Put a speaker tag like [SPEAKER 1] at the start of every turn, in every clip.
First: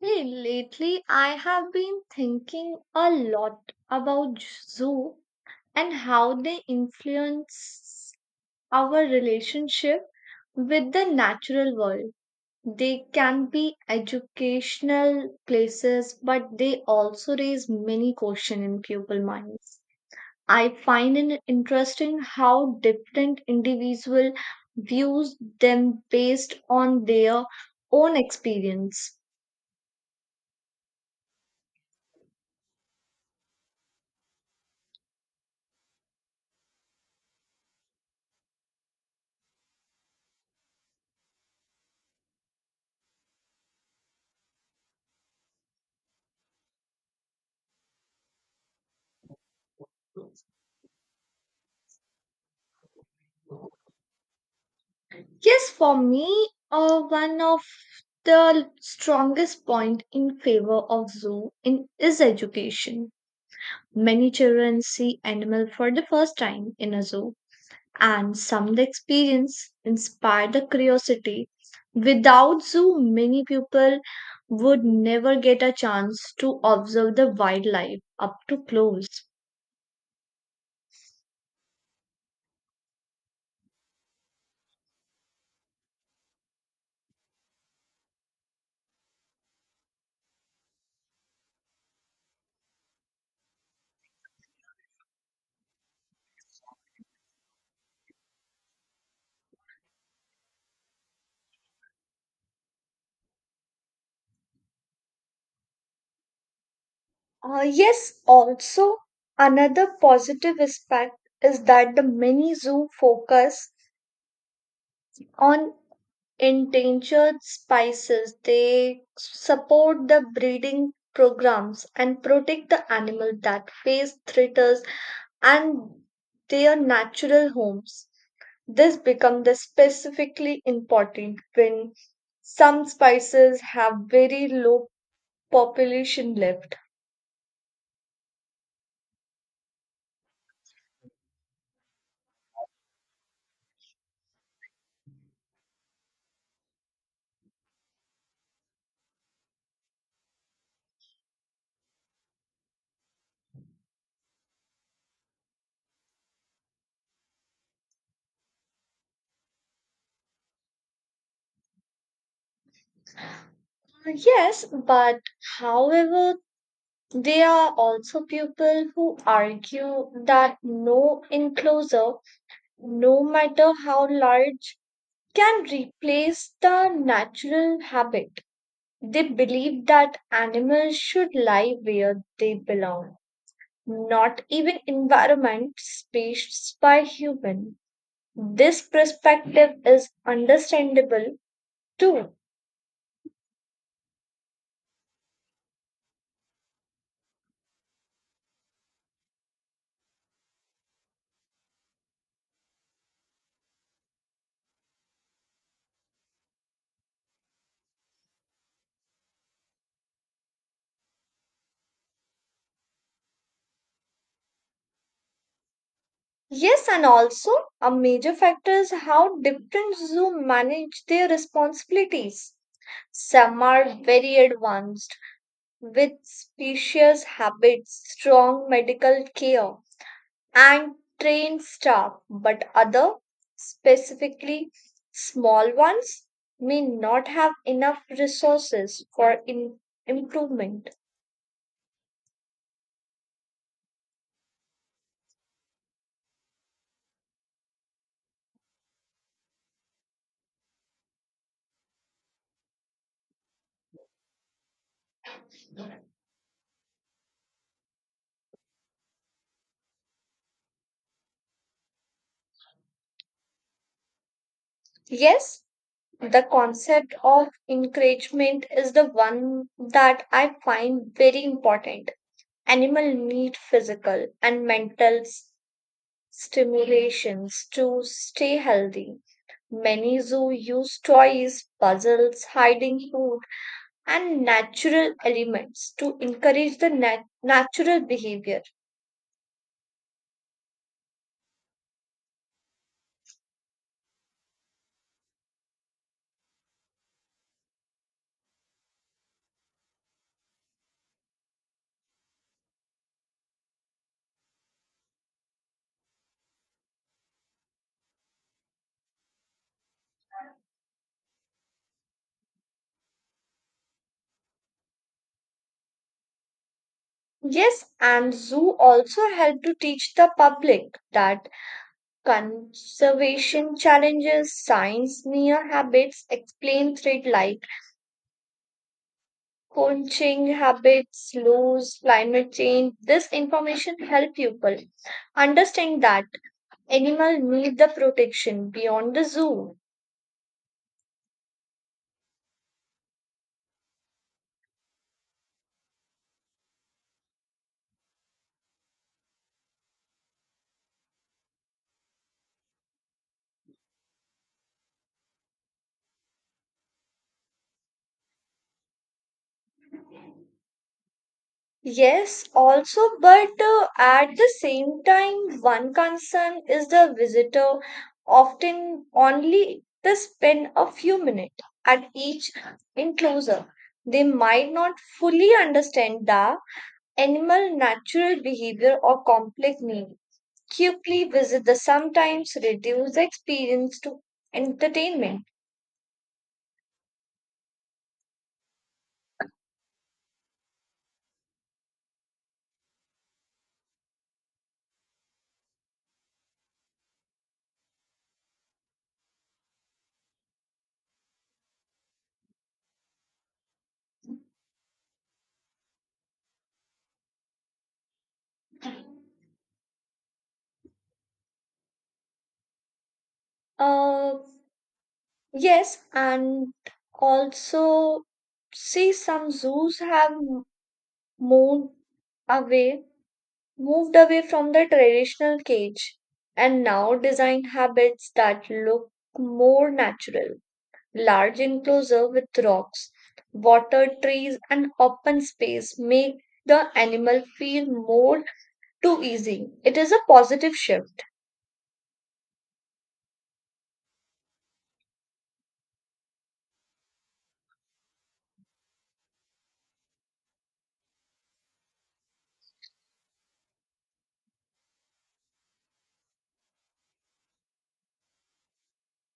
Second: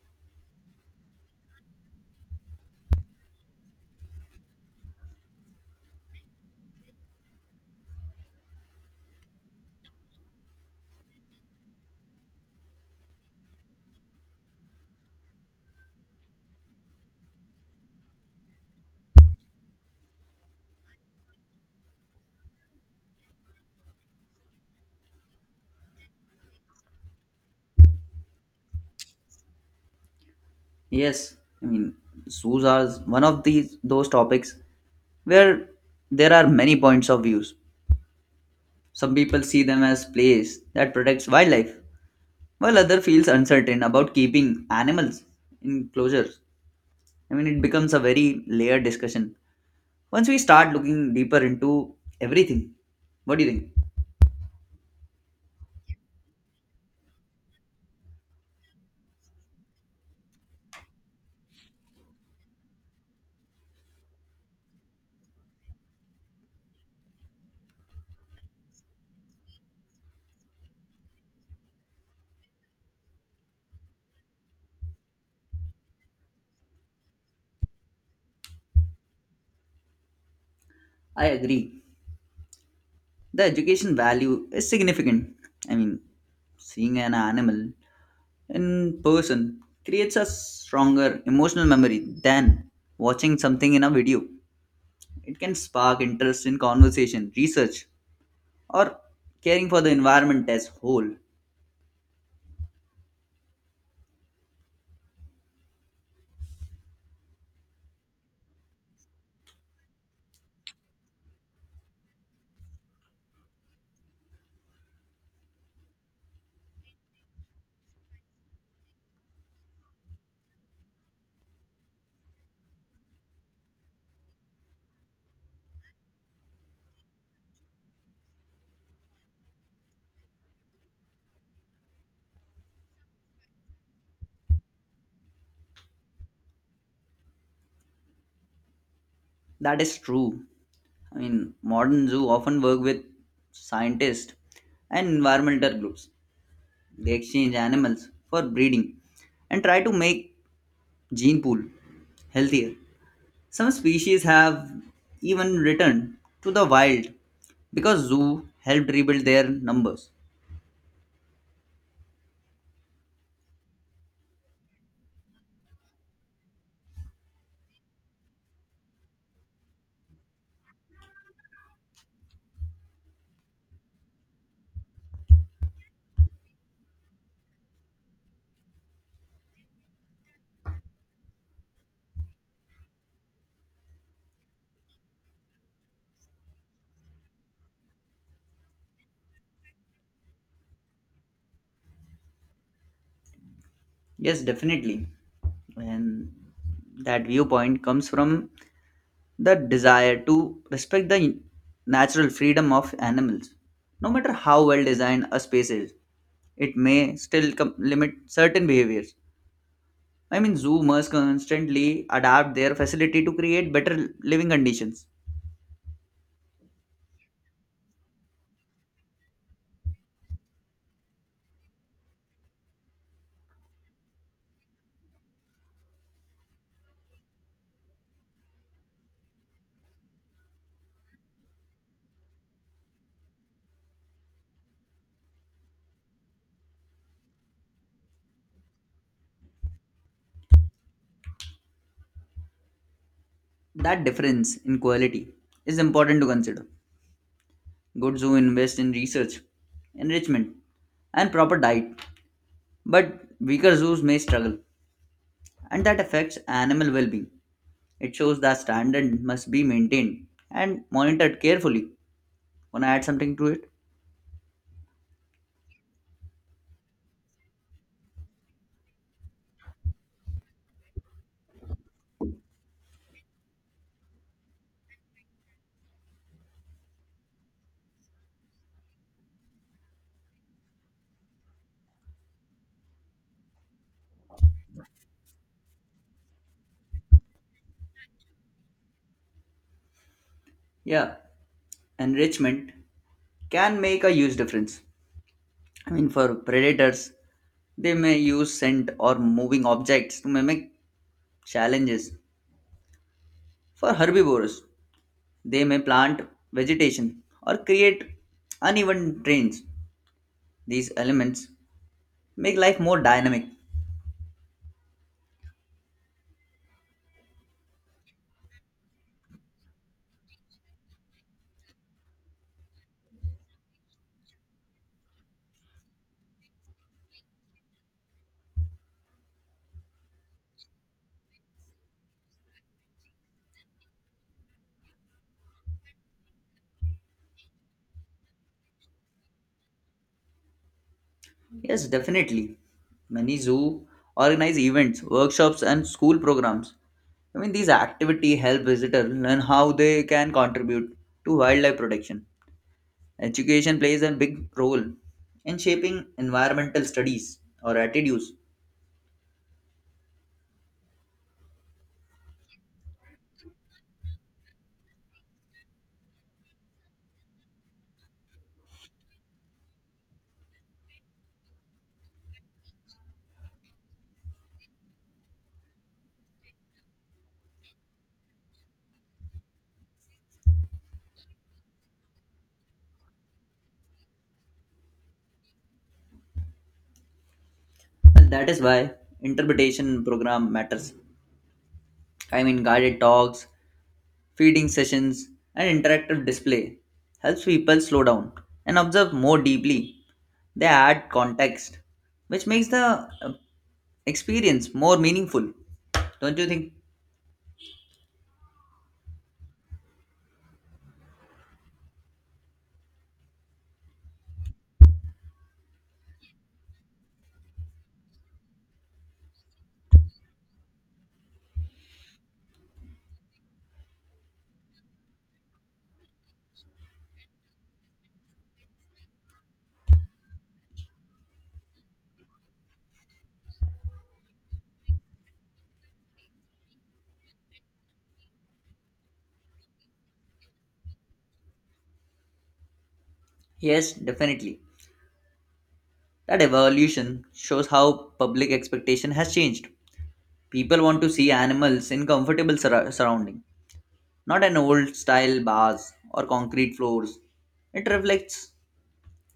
[SPEAKER 1] Hey, lately I have been thinking a lot about zoo and how they influence our relationship with the natural world. They can be educational places, but they also raise many questions in pupil minds. I find it interesting how different individual views them based on their own experience.
[SPEAKER 2] Yes, I mean, zoos are one of these those topics where there are many points of views. Some people see them as place that protects wildlife, while other feels uncertain about keeping animals in closures. I mean, it becomes a very layered discussion once we start looking deeper into everything. What do you think?
[SPEAKER 1] Yes, for me, one of the strongest point in favor of zoo in is education. Many children see animal for the first time in a zoo, and some the experience inspire the curiosity. Without zoo, many people would never get a chance to observe the wildlife up to close.
[SPEAKER 2] I agree. The education value is significant. I mean, seeing an animal in person creates a stronger emotional memory than watching something in a video. It can spark interest in conversation, research, or caring for the environment as whole.
[SPEAKER 1] Yes, also another positive aspect is that the many zoo focus on endangered species. They support the breeding programs and protect the animals that face threats and their natural homes. This becomes the specifically important when some species have very low population left.
[SPEAKER 2] That is true. I mean, modern zoo often work with scientists and environmental groups. They exchange animals for breeding and try to make gene pool healthier. Some species have even returned to the wild because zoo helped rebuild their numbers.
[SPEAKER 1] Yes, but however, there are also people who argue that no enclosure no matter how large, can replace the natural habit. They believe that animals should lie where they belong, not even environment spaced by human. This perspective is understandable too.
[SPEAKER 2] Yes, definitely. And that viewpoint comes from the desire to respect the natural freedom of animals. No matter how well designed a space is, it may still limit certain behaviors. I mean, zoo must constantly adapt their facility to create better living conditions.
[SPEAKER 1] Yes, and also a major factor is how different zoo manage their responsibilities. Some are very advanced with specious habits, strong medical care, and trained staff, but other, specifically small ones, may not have enough resources for improvement.
[SPEAKER 2] That difference in quality is important to consider. Good zoos invest in research, enrichment, and proper diet, but weaker zoos may struggle, and that affects animal well being. It shows that standard must be maintained and monitored carefully. Wanna add something to it?
[SPEAKER 1] Yes, the concept of encouragement is the one that I find very important. Animal need physical and mental stimulations to stay healthy. Many zoo use toys, puzzles, hiding food, and natural elements to encourage the natural behavior.
[SPEAKER 2] Yeah, enrichment can make a huge difference. I mean, for predators, they may use scent or moving objects to mimic challenges. For herbivores, they may plant vegetation or create uneven terrains. These elements make life more dynamic.
[SPEAKER 1] Yes, and zoo also help to teach the public that conservation challenges science near habits, explain threat like poaching habits, loss, climate change. This information help people understand that Animal need the protection beyond the zoo.
[SPEAKER 2] Yes, definitely. Many zoo organize events, workshops, and school programs. I mean, these activity help visitors learn how they can contribute to wildlife protection. Education plays a big role in shaping environmental studies or attitudes.
[SPEAKER 1] Yes, also, but at the same time, one concern is the visitor often only to spend a few minutes at each enclosure. They might not fully understand the animal natural behavior or complex need. Quickly visit the sometimes reduce the experience to entertainment.
[SPEAKER 2] And that is why interpretation program matters. I mean, guided talks feeding sessions, and interactive display helps people slow down and observe more deeply. They add context, which makes the experience more meaningful. Don't you think?
[SPEAKER 1] Uh, Yes, and also see some zoos have moved away, moved away from the traditional cage and now design habits that look more natural. Large enclosure with rocks, water, trees, and open space make the animal feel more too easy. It is a positive shift.
[SPEAKER 2] Yes, definitely. That evolution shows how public expectation has changed. People want to see animals in comfortable surrounding, not an old style bars or concrete floors. It reflects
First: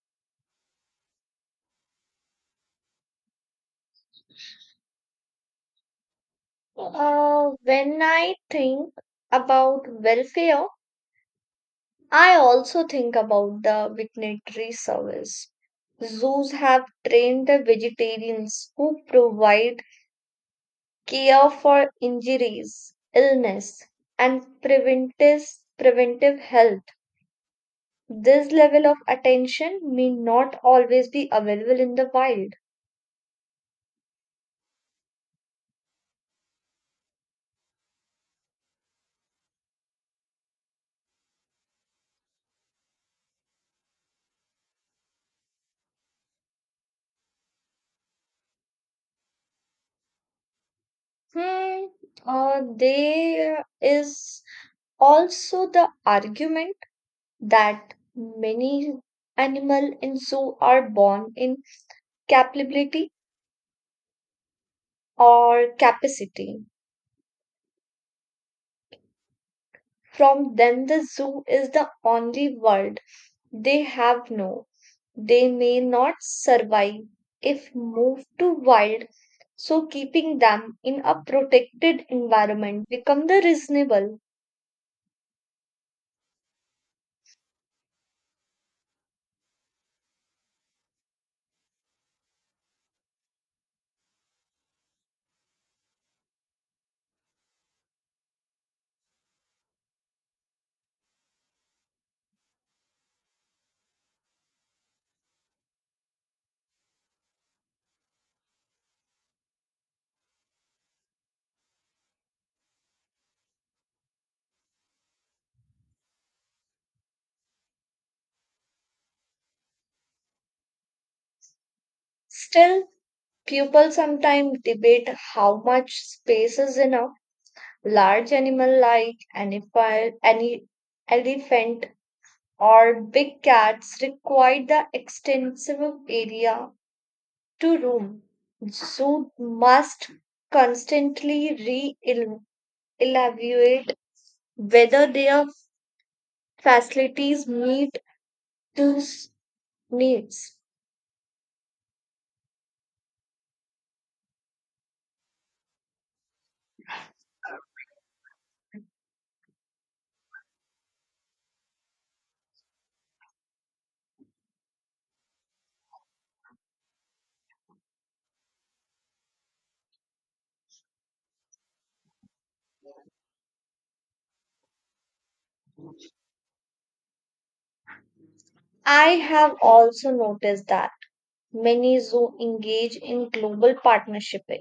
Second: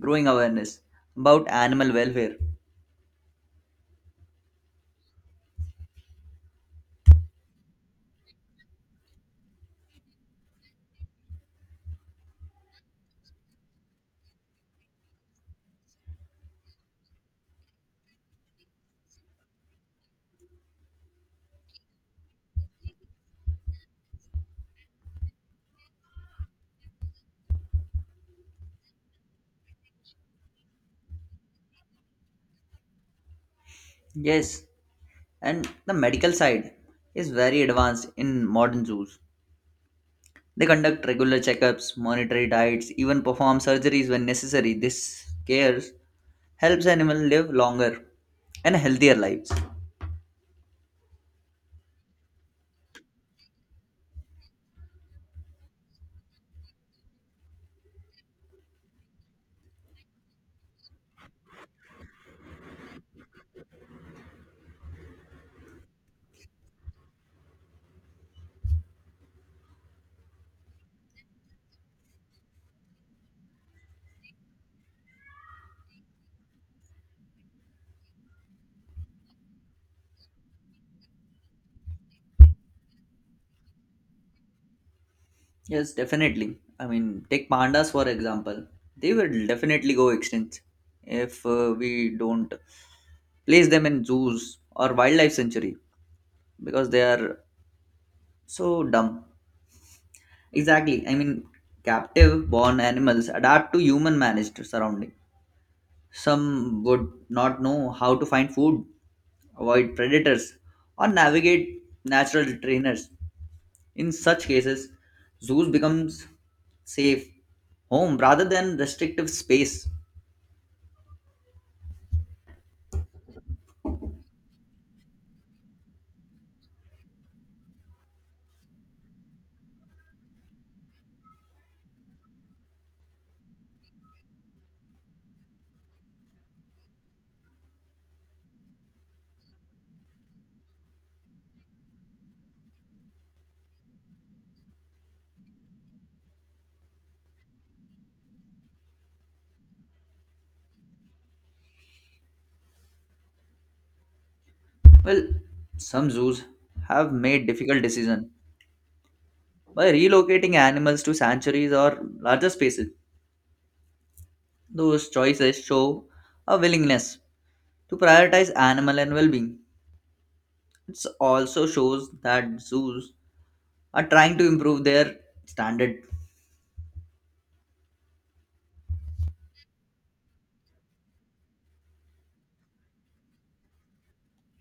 [SPEAKER 2] growing awareness about animal welfare.
[SPEAKER 1] When I think about welfare, I also think about the veterinary service. Zoos have trained the vegetarians who provide care for injuries, illness, and preventive health. This level of attention may not always be available in the wild.
[SPEAKER 2] Yes, and the medical side is very advanced in modern zoos. They conduct regular checkups, monitor diets, even perform surgeries when necessary. This care helps animals live longer and healthier lives.
[SPEAKER 1] Hmm. There is also the argument that many animal in zoo are born in capability or capacity. From them, the zoo is the only world they have no. They may not survive if moved to wild, so keeping them in a protected environment become the reasonable.
[SPEAKER 2] Yes, definitely. I mean, take pandas for example. They will definitely go extinct if we don't place them in zoos or wildlife sanctuary because they are so dumb. Exactly. I mean, captive born animals adapt to human managed surrounding. Some would not know how to find food, avoid predators, or navigate natural trainers. In such cases, zoos becomes safe home rather than restrictive space.
[SPEAKER 1] Still, people sometimes debate how much space is enough. Large animal like any elephant or big cats require the extensive area to Rome. Zoe must constantly re evaluate whether their facilities meet those needs.
[SPEAKER 2] Well, some zoos have made difficult decision by relocating animals to sanctuaries or larger spaces. Those choices show a willingness to prioritize animal and well-being. It also shows that zoos are trying to improve their standard.
[SPEAKER 1] I have also noticed that many zoo engage in global partnershiping.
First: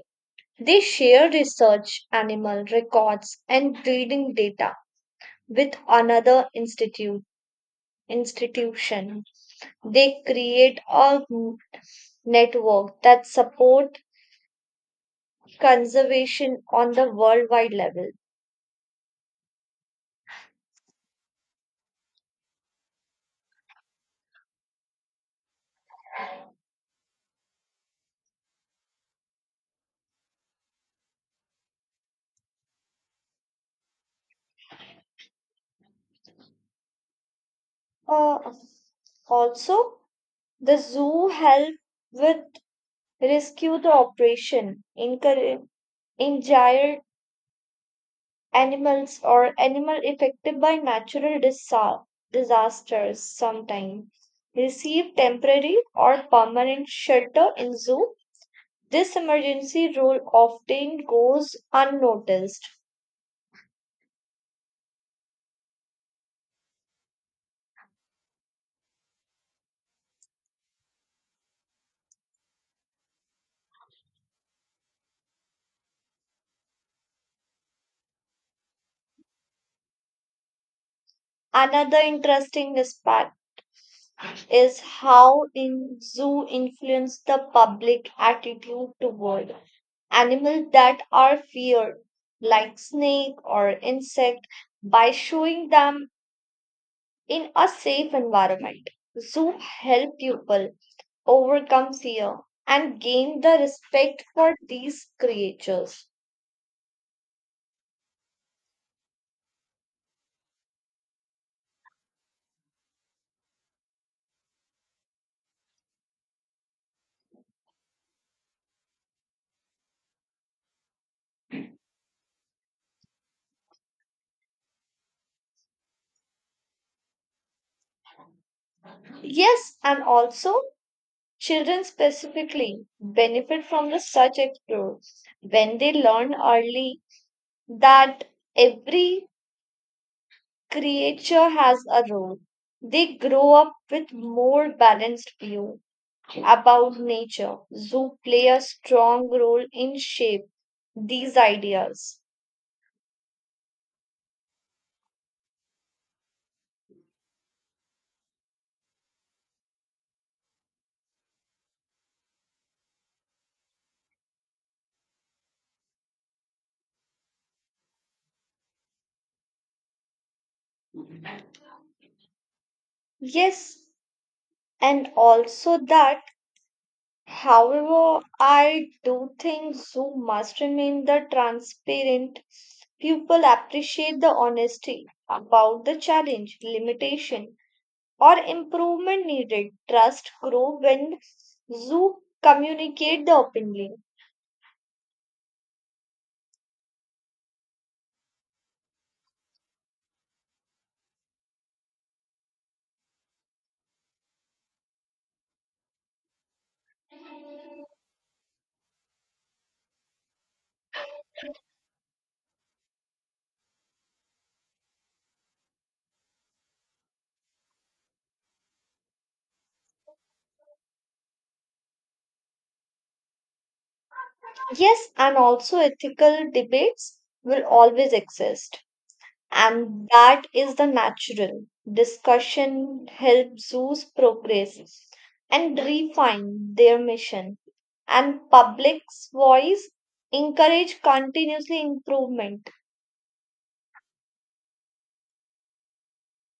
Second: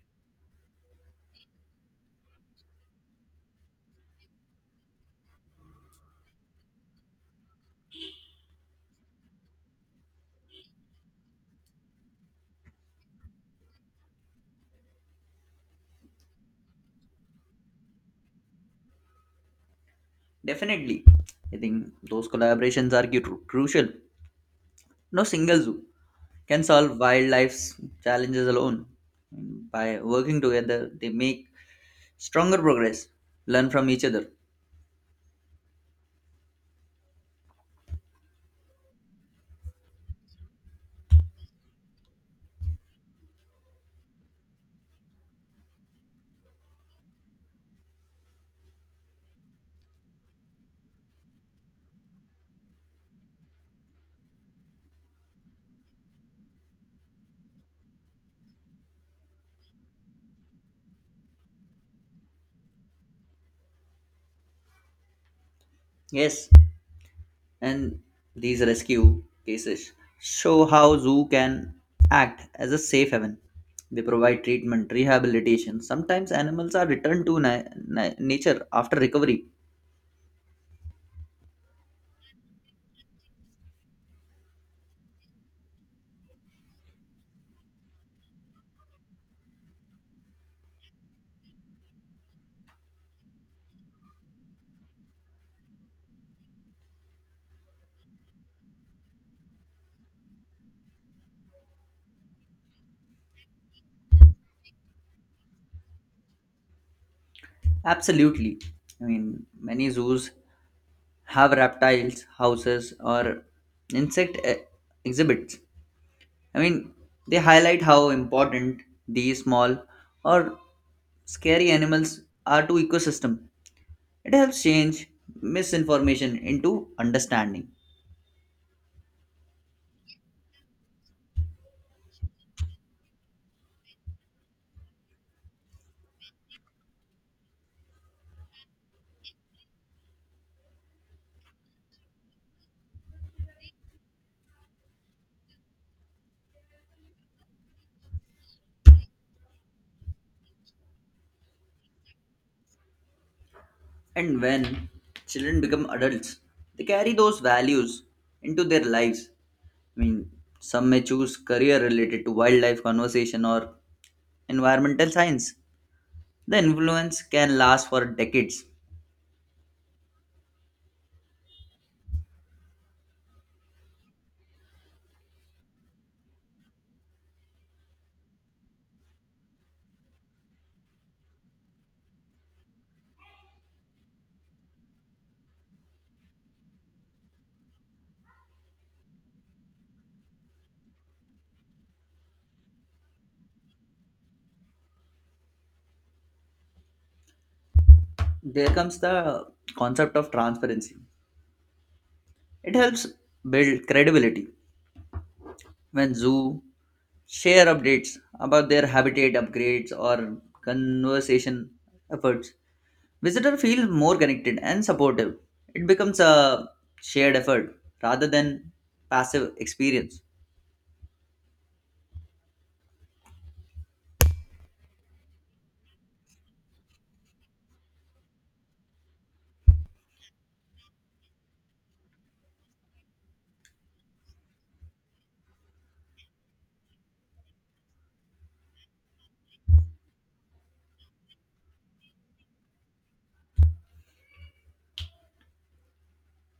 [SPEAKER 1] They share research, animal records, and breeding data with another institute institution. They create a network that support conservation on the worldwide level.
[SPEAKER 2] Definitely, I think those collaborations are crucial. No single zoo can solve wildlife's challenges alone. By working together, they make stronger progress, learn from each other.
[SPEAKER 1] Uh, also, the zoo helped with rescue the operation, injured animals or animal affected by natural disasters. Sometimes, receive temporary or permanent shelter in zoo. This emergency role often goes unnoticed.
[SPEAKER 2] Yes, and these rescue cases show how zoo can act as a safe haven. They provide treatment, rehabilitation. Sometimes animals are returned to nature after recovery.
[SPEAKER 1] Another interesting aspect is how in zoo influence the public attitude toward animals that are feared, like snake or insect, by showing them in a safe environment. Zoo help people overcome fear and gain the respect for these creatures.
[SPEAKER 2] Absolutely. I mean, many zoos have reptiles, houses, or insect exhibits. I mean, they highlight how important these small or scary animals are to ecosystem. It helps change misinformation into understanding.
[SPEAKER 1] Yes, and also children specifically benefit from the such explore when they learn early that every creature has a role. They grow up with more balanced view about nature. Zoo play a strong role in shape these ideas.
[SPEAKER 2] And when children become adults, they carry those values into their lives. I mean, some may choose career related to wildlife conservation or environmental science. The influence can last for decades.
[SPEAKER 1] Yes, and also that, however, I do think zoo must remain the transparent. People appreciate the honesty about the challenge, limitation, or improvement needed. Trust grow when you communicate the openly.
[SPEAKER 2] There comes the concept of transparency. It helps build credibility when zoo share updates about their habitat upgrades or conservation efforts. Visitor feels more connected and supportive. It becomes a shared effort rather than passive experience.
[SPEAKER 1] Yes, and also ethical debates will always exist. And that is the natural. Discussion helps zoos progress and refine their mission. And public's voice encourage continuously improvement.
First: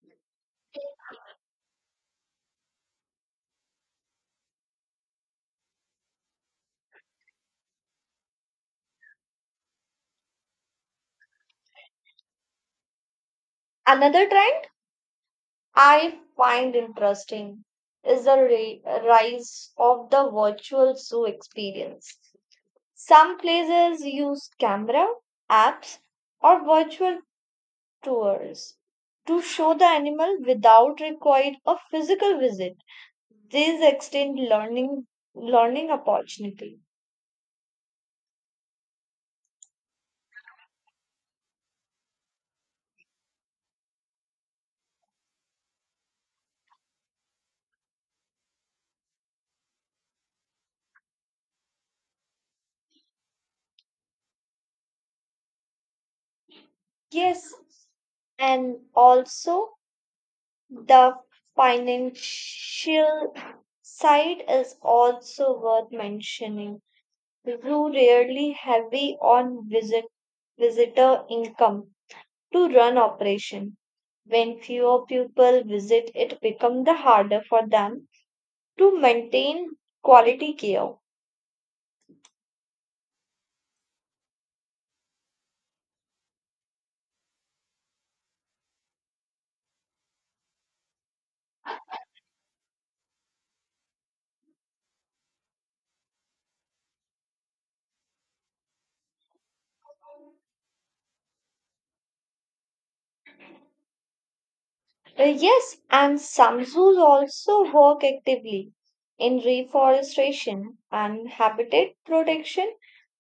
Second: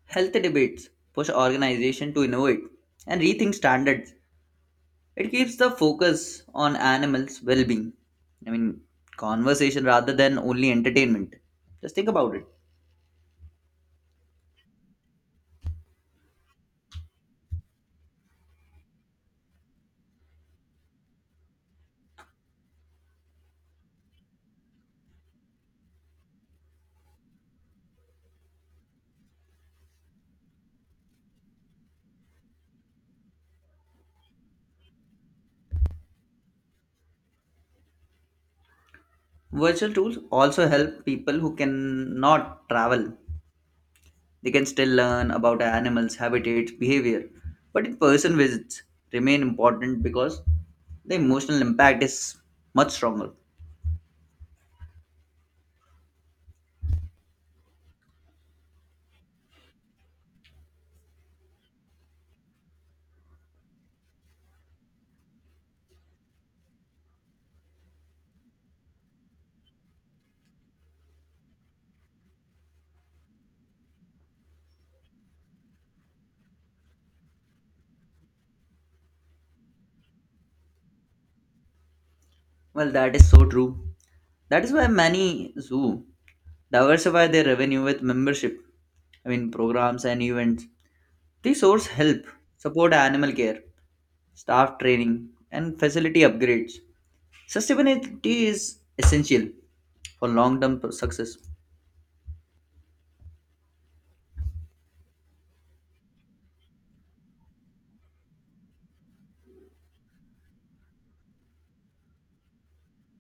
[SPEAKER 2] Healthy debates push organization to innovate and rethink standards. It keeps the focus on animals' well-being. I mean, conversation rather than only entertainment. Just think about it.
[SPEAKER 1] Another trend I find interesting is the rise of the virtual zoo experience. Some places use camera, apps, or virtual tours to show the animal without required a physical visit. These extend learning opportunity.
[SPEAKER 2] Virtual tools also help people who cannot travel. They can still learn about animals' habitats, behavior, but in person visits remain important because the emotional impact is much stronger.
[SPEAKER 1] Yes, and also the financial side is also worth mentioning who rarely heavy on visitor income to run operation. When fewer people visit, it becomes the harder for them to maintain quality care.
[SPEAKER 2] Well, that is so true. That is why many zoo diversify their revenue with membership, I mean, programs and events. These sources help support animal care, staff training, and facility upgrades. Sustainability is essential for long term success.
[SPEAKER 1] Yes, and some zoos also work actively in reforestation and habitat protection.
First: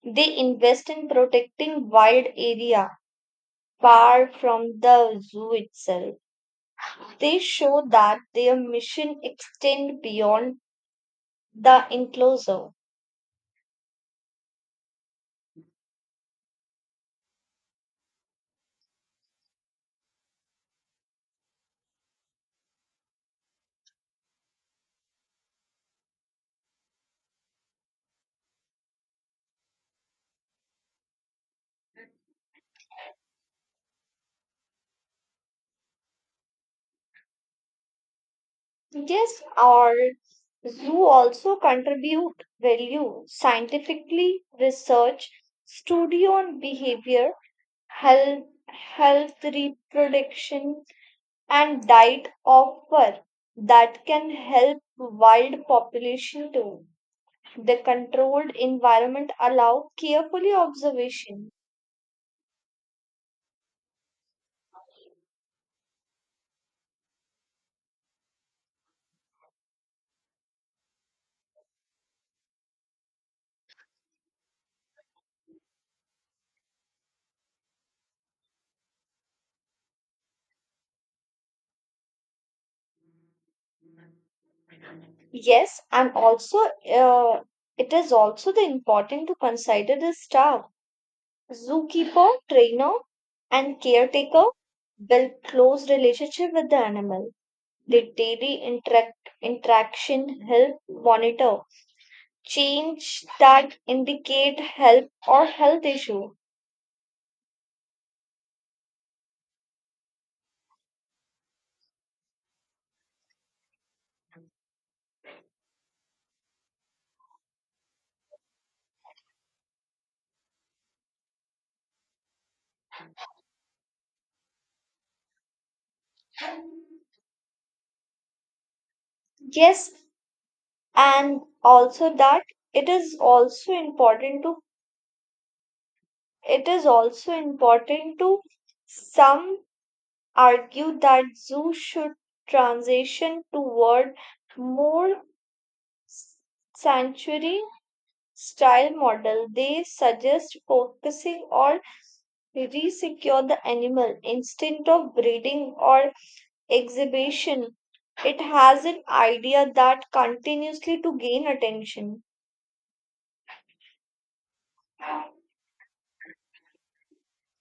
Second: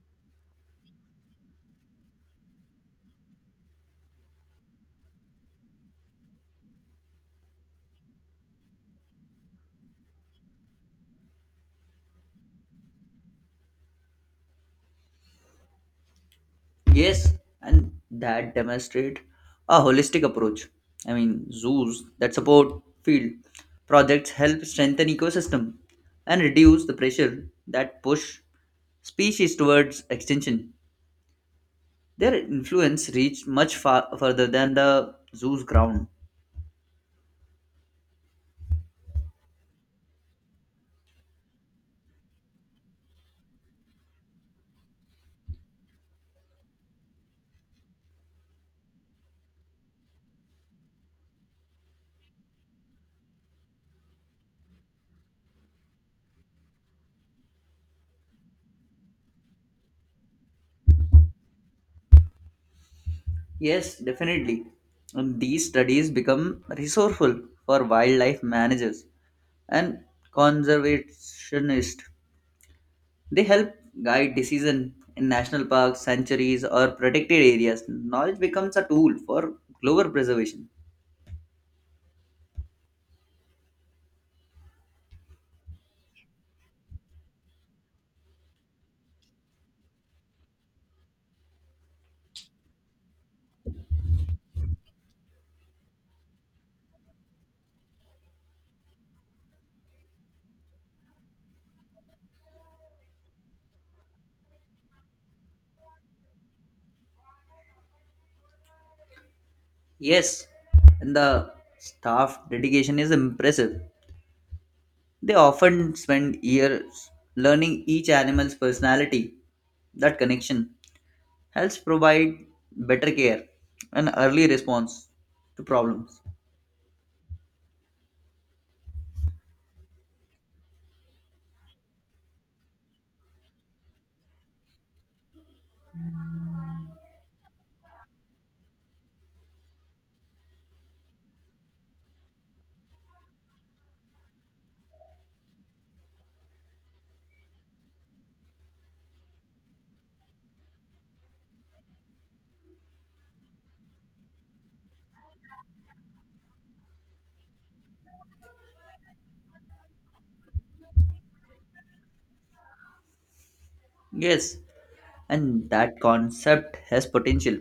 [SPEAKER 1] They invest in protecting wild area far from the zoo itself. They show that their mission extend beyond the enclosure.
[SPEAKER 2] Yes, and that demonstrate a holistic approach. I mean, zoos that support field projects help strengthen ecosystem and reduce the pressure that push species towards extinction. Their influence reached much far further than the zoo's ground.
[SPEAKER 1] Yes, our zoo also contribute value scientifically research study on behavior, health reproduction, and diet offer that can help wild population too. The controlled environment allow carefully observation.
[SPEAKER 2] Yes, definitely. And these studies become resourceful for wildlife managers and conservationists. They help guide decision in national parks, sanctuaries, or protected areas. Knowledge becomes a tool for global preservation.
[SPEAKER 1] Yes, and also uh, it is also the important to consider the staff, zookeeper, trainer, and caretaker build close relationship with the animal. The daily interaction help monitor change that indicate help or health issue.
[SPEAKER 2] Yes, and the staff dedication is impressive. They often spend years learning each animal's personality. That connection helps provide better care and early response to problems.
[SPEAKER 1] Yes, and also that it is also important to it is also important to some argued that zoos should transition toward more sanctuary style model they suggest focusing or resecure the animal instead of breeding or exhibition it has an idea that continuously to gain attention.
[SPEAKER 2] Yes, and that concept has potential,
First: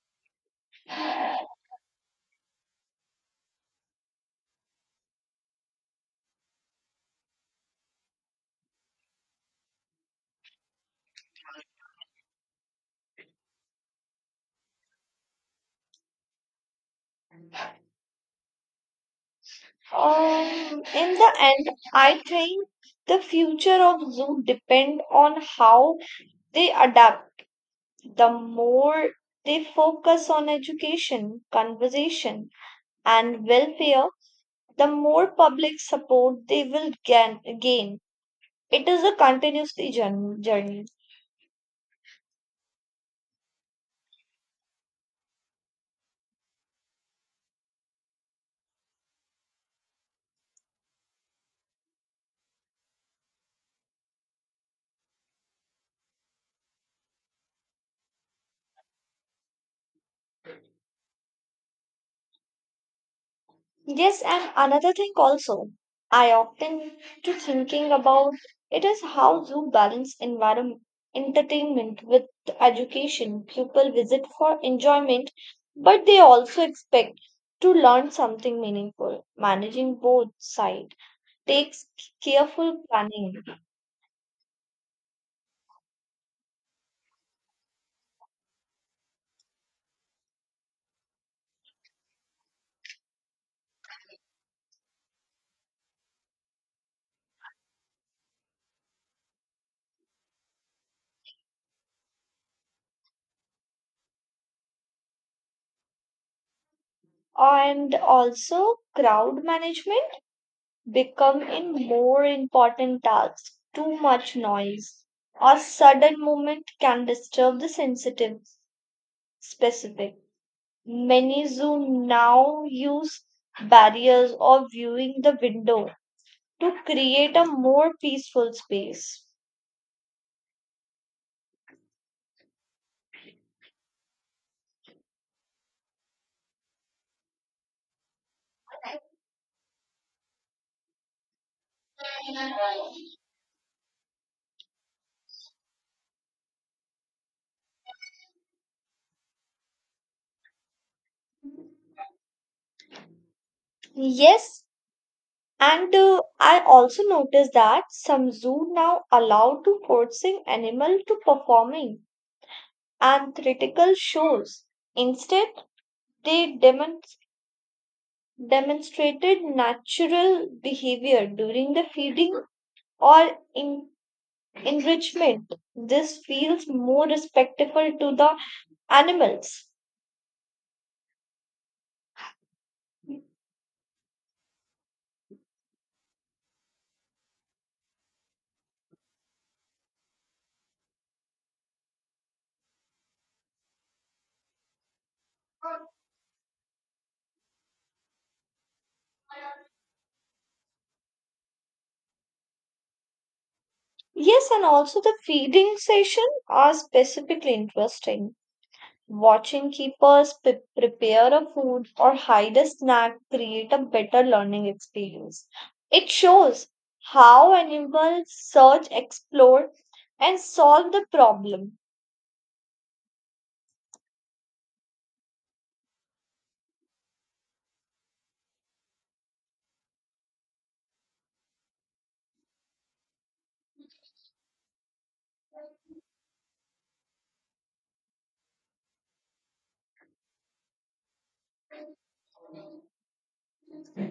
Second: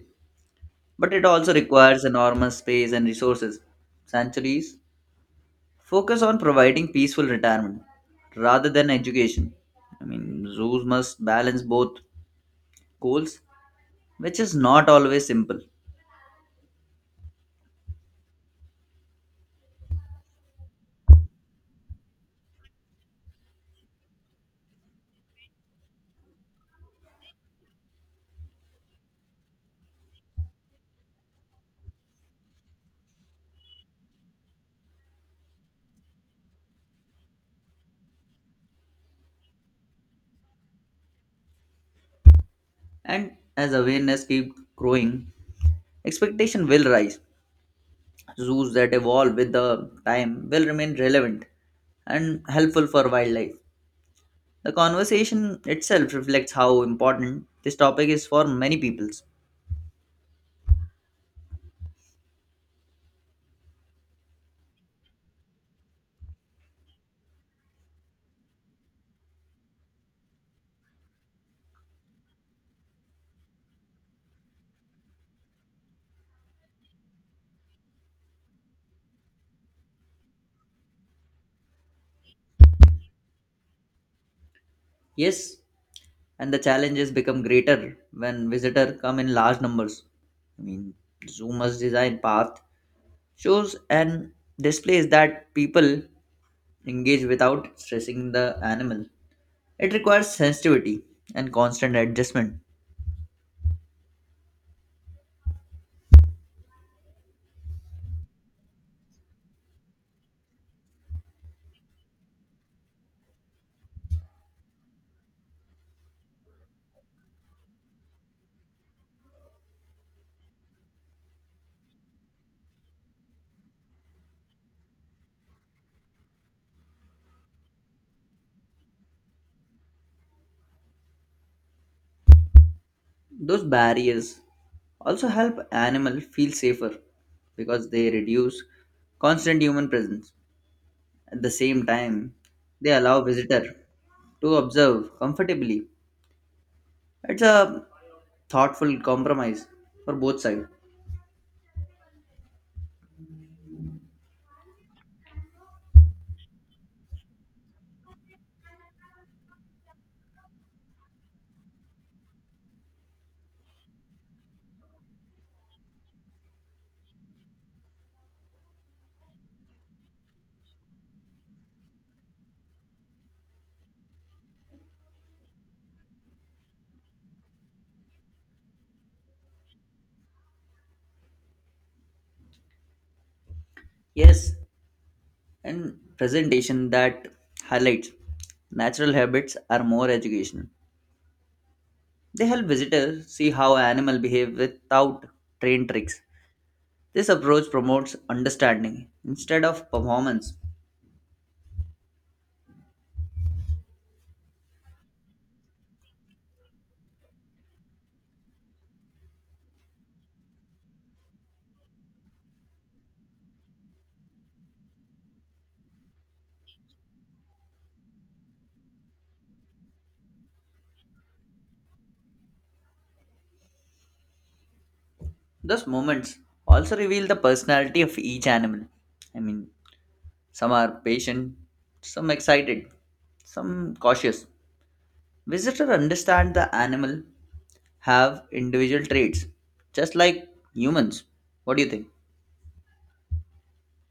[SPEAKER 2] but it also requires enormous space and resources. Sanctuaries focus on providing peaceful retirement rather than education. I mean, zoos must balance both goals, which is not always simple.
[SPEAKER 1] In the end, I think the future of zoo depend on how they adapt the more they focus on education, conservation, and welfare, the more public support they will gain. It is a continuous journey.
[SPEAKER 2] And as awareness keeps growing, expectation will rise. Zoos that evolve with the time will remain relevant and helpful for wildlife. The conversation itself reflects how important this topic is for many peoples.
[SPEAKER 1] Yes, and another thing also, I often to thinking about it is how you balance environment entertainment with education. People visit for enjoyment, but they also expect to learn something meaningful. Managing both sides takes careful planning.
[SPEAKER 2] Yes, and the challenges become greater when visitors come in large numbers. I mean, Zoomer's design path shows and displays that people engage without stressing the animal. It requires sensitivity and constant adjustment.
[SPEAKER 1] And also crowd management become in more important tasks too much noise or sudden movement can disturb the sensitive specific many zoom now use barriers or viewing the window to create a more peaceful space.
[SPEAKER 2] Those barriers also help animal feel safer because they reduce constant human presence. At the same time, they allow visitor to observe comfortably. It's a thoughtful compromise for both sides.
[SPEAKER 1] Yes. And I also noticed that some zoo now allow to forcing animal to performing and theatrical shows. Instead, they demonstrated natural behavior during the feeding or en- enrichment. This feels more respectful to the animals.
[SPEAKER 2] Yes, and presentation that highlights natural habits are more educational. They help visitors see how animals behave without trained tricks. This approach promotes understanding instead of performance.
[SPEAKER 1] Yes, and also the feeding session are specifically interesting. Watching keepers prepare a food or hide a snack create a better learning experience. It shows how animals search, explore, and solve the problem.
[SPEAKER 2] Those moments also reveal the personality of each animal. I mean, some are patient, some excited, some cautious. Visitor understand the animal have individual traits just like humans. What do you think?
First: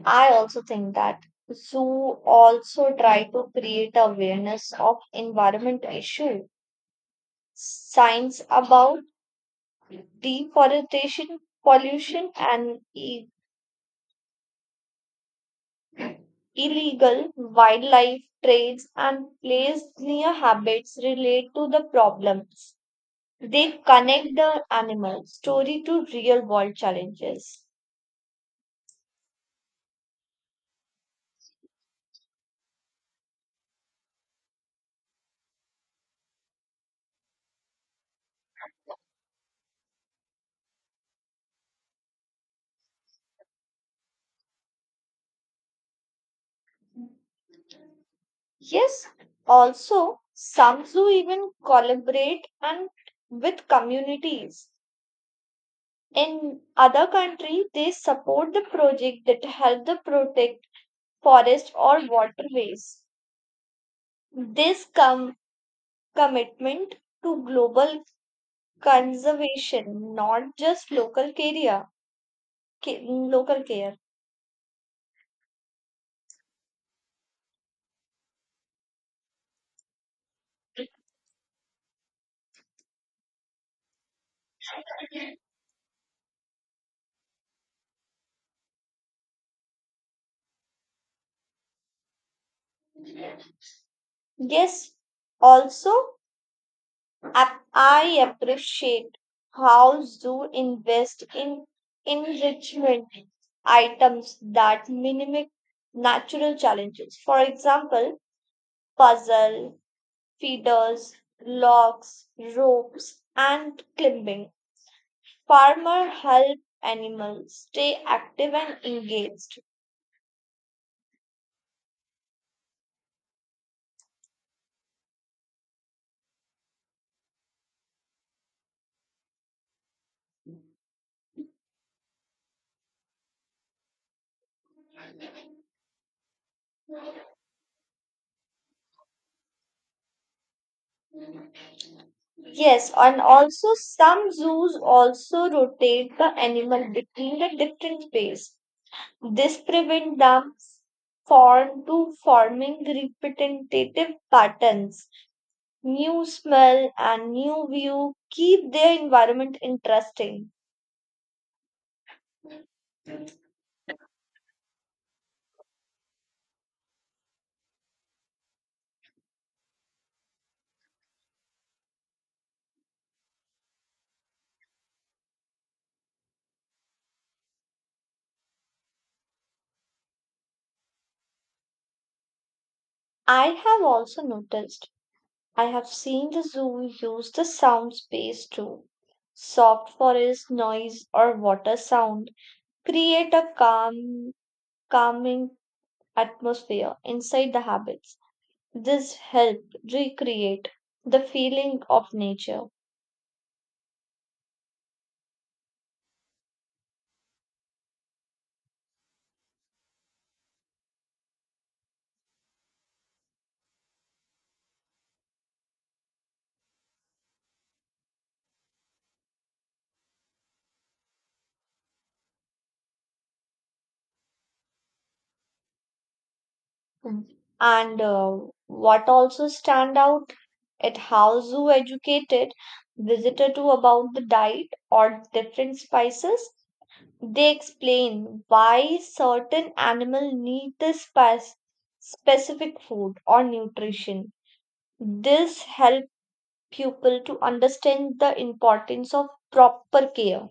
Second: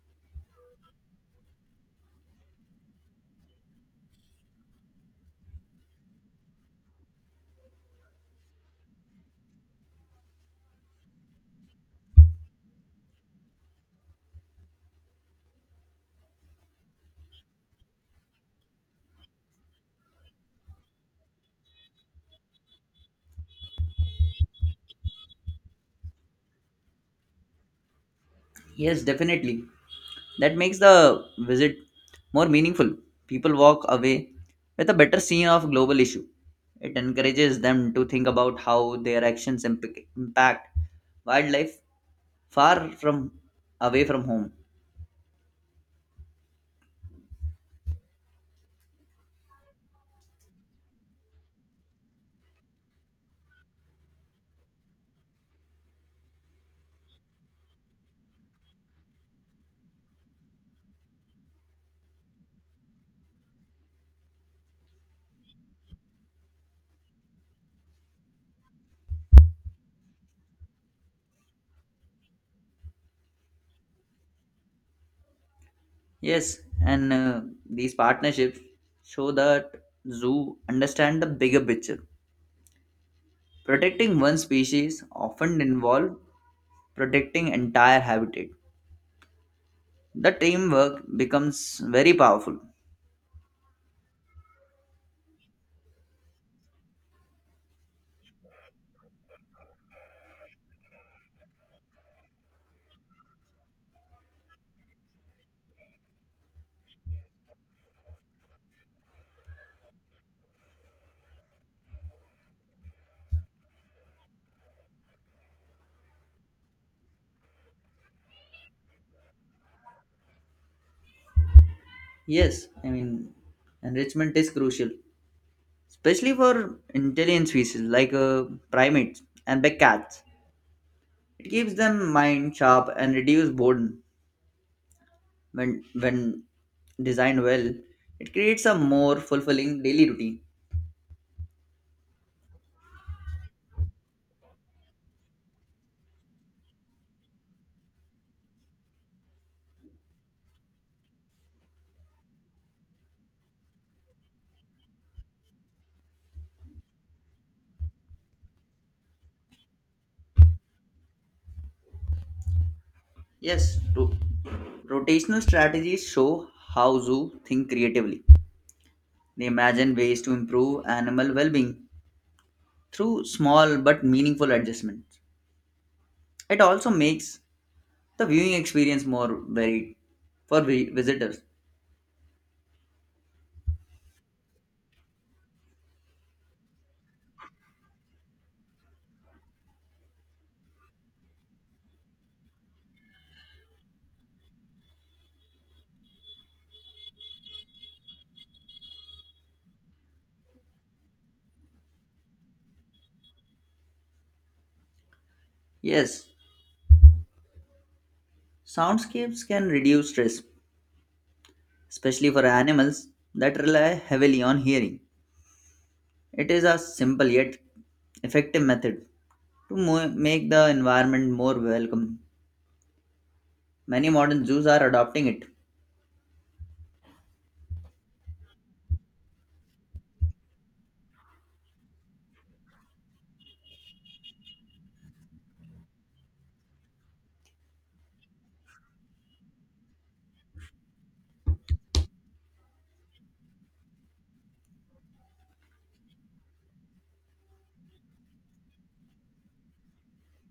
[SPEAKER 1] I also think that zoo also try to create awareness of environmental issue, signs about deforestation, pollution, and Illegal wildlife trades and place near habits relate to the problems. They connect the animal story to real world challenges.
[SPEAKER 2] Yes, definitely. That makes the visit more meaningful. People walk away with a better scene of global issue. It encourages them to think about how their actions impact wildlife far from away from home.
[SPEAKER 1] Yes, also some zoo even collaborate and with communities. In other country, they support the project that help the protect forest or waterways. This commitment to global conservation, not just local care. Local care.
[SPEAKER 2] Yes, and these partnerships show that zoo understand the bigger picture protecting one species often involve protecting entire habitat. The teamwork becomes very powerful.
[SPEAKER 1] Yes, also I appreciate how zoo invest in enrichment items that mimic natural challenges. For example, puzzle, feeders, logs, ropes, and climbing. Farmer help animals stay active and engaged.
[SPEAKER 2] Yes, I mean, enrichment is crucial, especially for intelligent species like primates and big cats. It keeps them mind sharp and reduce boredom. When designed well, it creates a more fulfilling daily routine.
[SPEAKER 1] Yes, and also some zoos also rotate the animal between the different pairs. This prevents them from to forming repetitive patterns. New smell and new view keep their environment interesting.
[SPEAKER 2] Yes, rotational strategies show how zoo think creatively. They imagine ways to improve animal well-being through small but meaningful adjustments. It also makes the viewing experience more varied for visitors.
[SPEAKER 1] I have also noticed I have seen the zoo use the sound space too. Soft forest noise or water sound create a calming atmosphere inside the habits. This helped recreate the feeling of nature.
[SPEAKER 2] Yes, soundscapes can reduce stress, especially for animals that rely heavily on hearing. It is a simple yet effective method to make the environment more welcome. Many modern zoos are adopting it.
[SPEAKER 1] Mm. And what also stand out at how zoo educated visitor to about the diet or different spices. They explain why certain animal need this spice, specific food or nutrition. This help pupil to understand the importance of proper care.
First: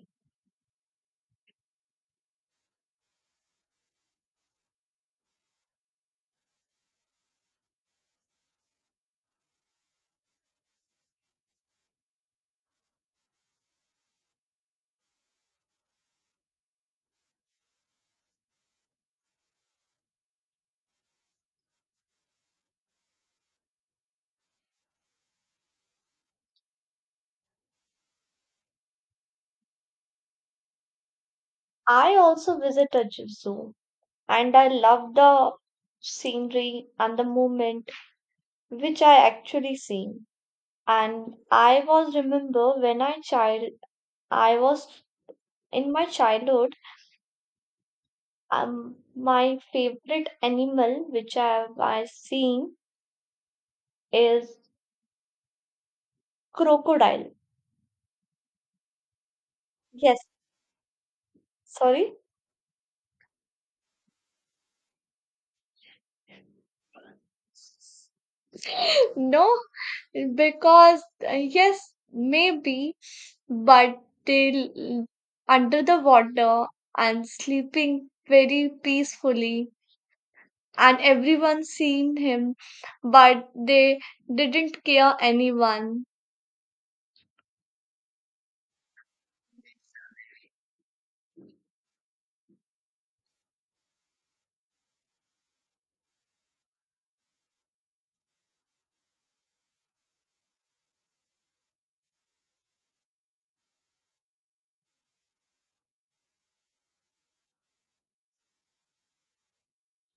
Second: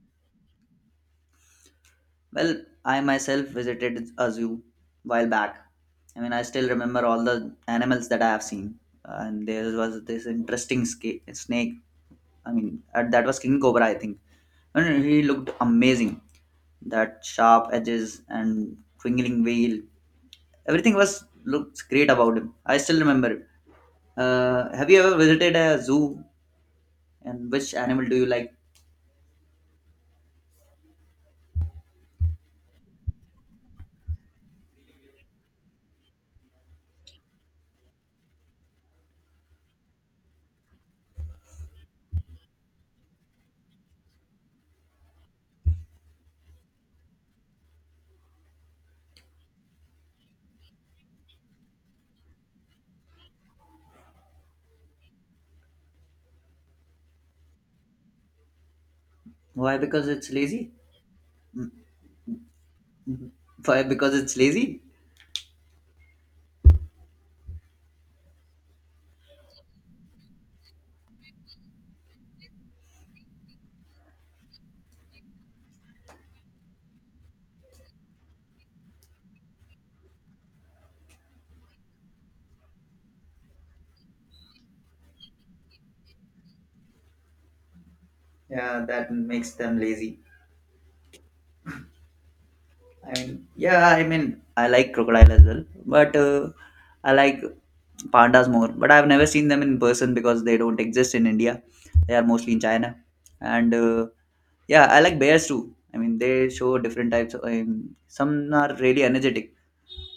[SPEAKER 2] Well, I myself visited a zoo while back. I mean, I still remember all the animals that I have seen. And there was this interesting snake. I mean, that was King Cobra, I think. And he looked amazing. That sharp edges and twinkling veil. Everything was looks great about him. I still remember it. Have you ever visited a zoo? And which animal do you like?
[SPEAKER 1] I also visit a zoo and I love the scenery and the movement which I actually see. And I was in my childhood. My favorite animal which I seen is crocodile.
[SPEAKER 2] Why? Because
[SPEAKER 1] Yes,
[SPEAKER 2] it's lazy.
[SPEAKER 1] sorry.
[SPEAKER 2] Why? Because it's lazy.
[SPEAKER 1] No, because yes, maybe but under the water and sleeping very peacefully and everyone seen him but they didn't care anyone.
[SPEAKER 2] Yeah, that makes them lazy. I mean, yeah, I mean, I like crocodile as well, but I like pandas more. But I've never seen them in person because they don't exist in India. They are mostly in China. And yeah, I like bears too. I mean, they show different types. Of, some are really energetic,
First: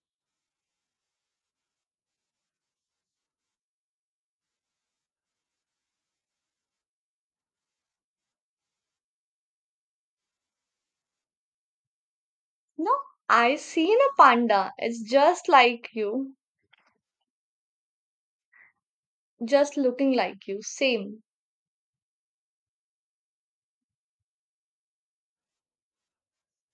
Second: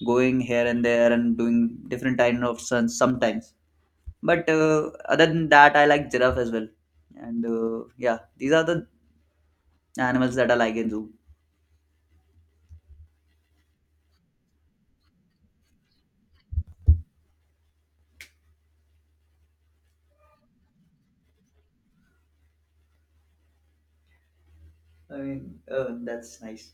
[SPEAKER 2] going here and there and doing different kind of stunts sometimes. But other than that, I like giraffe as well. And yeah, these are the animals that I like in zoo.
[SPEAKER 1] No, I seen a panda it's just like you just looking like you same.
[SPEAKER 2] I mean, that's nice.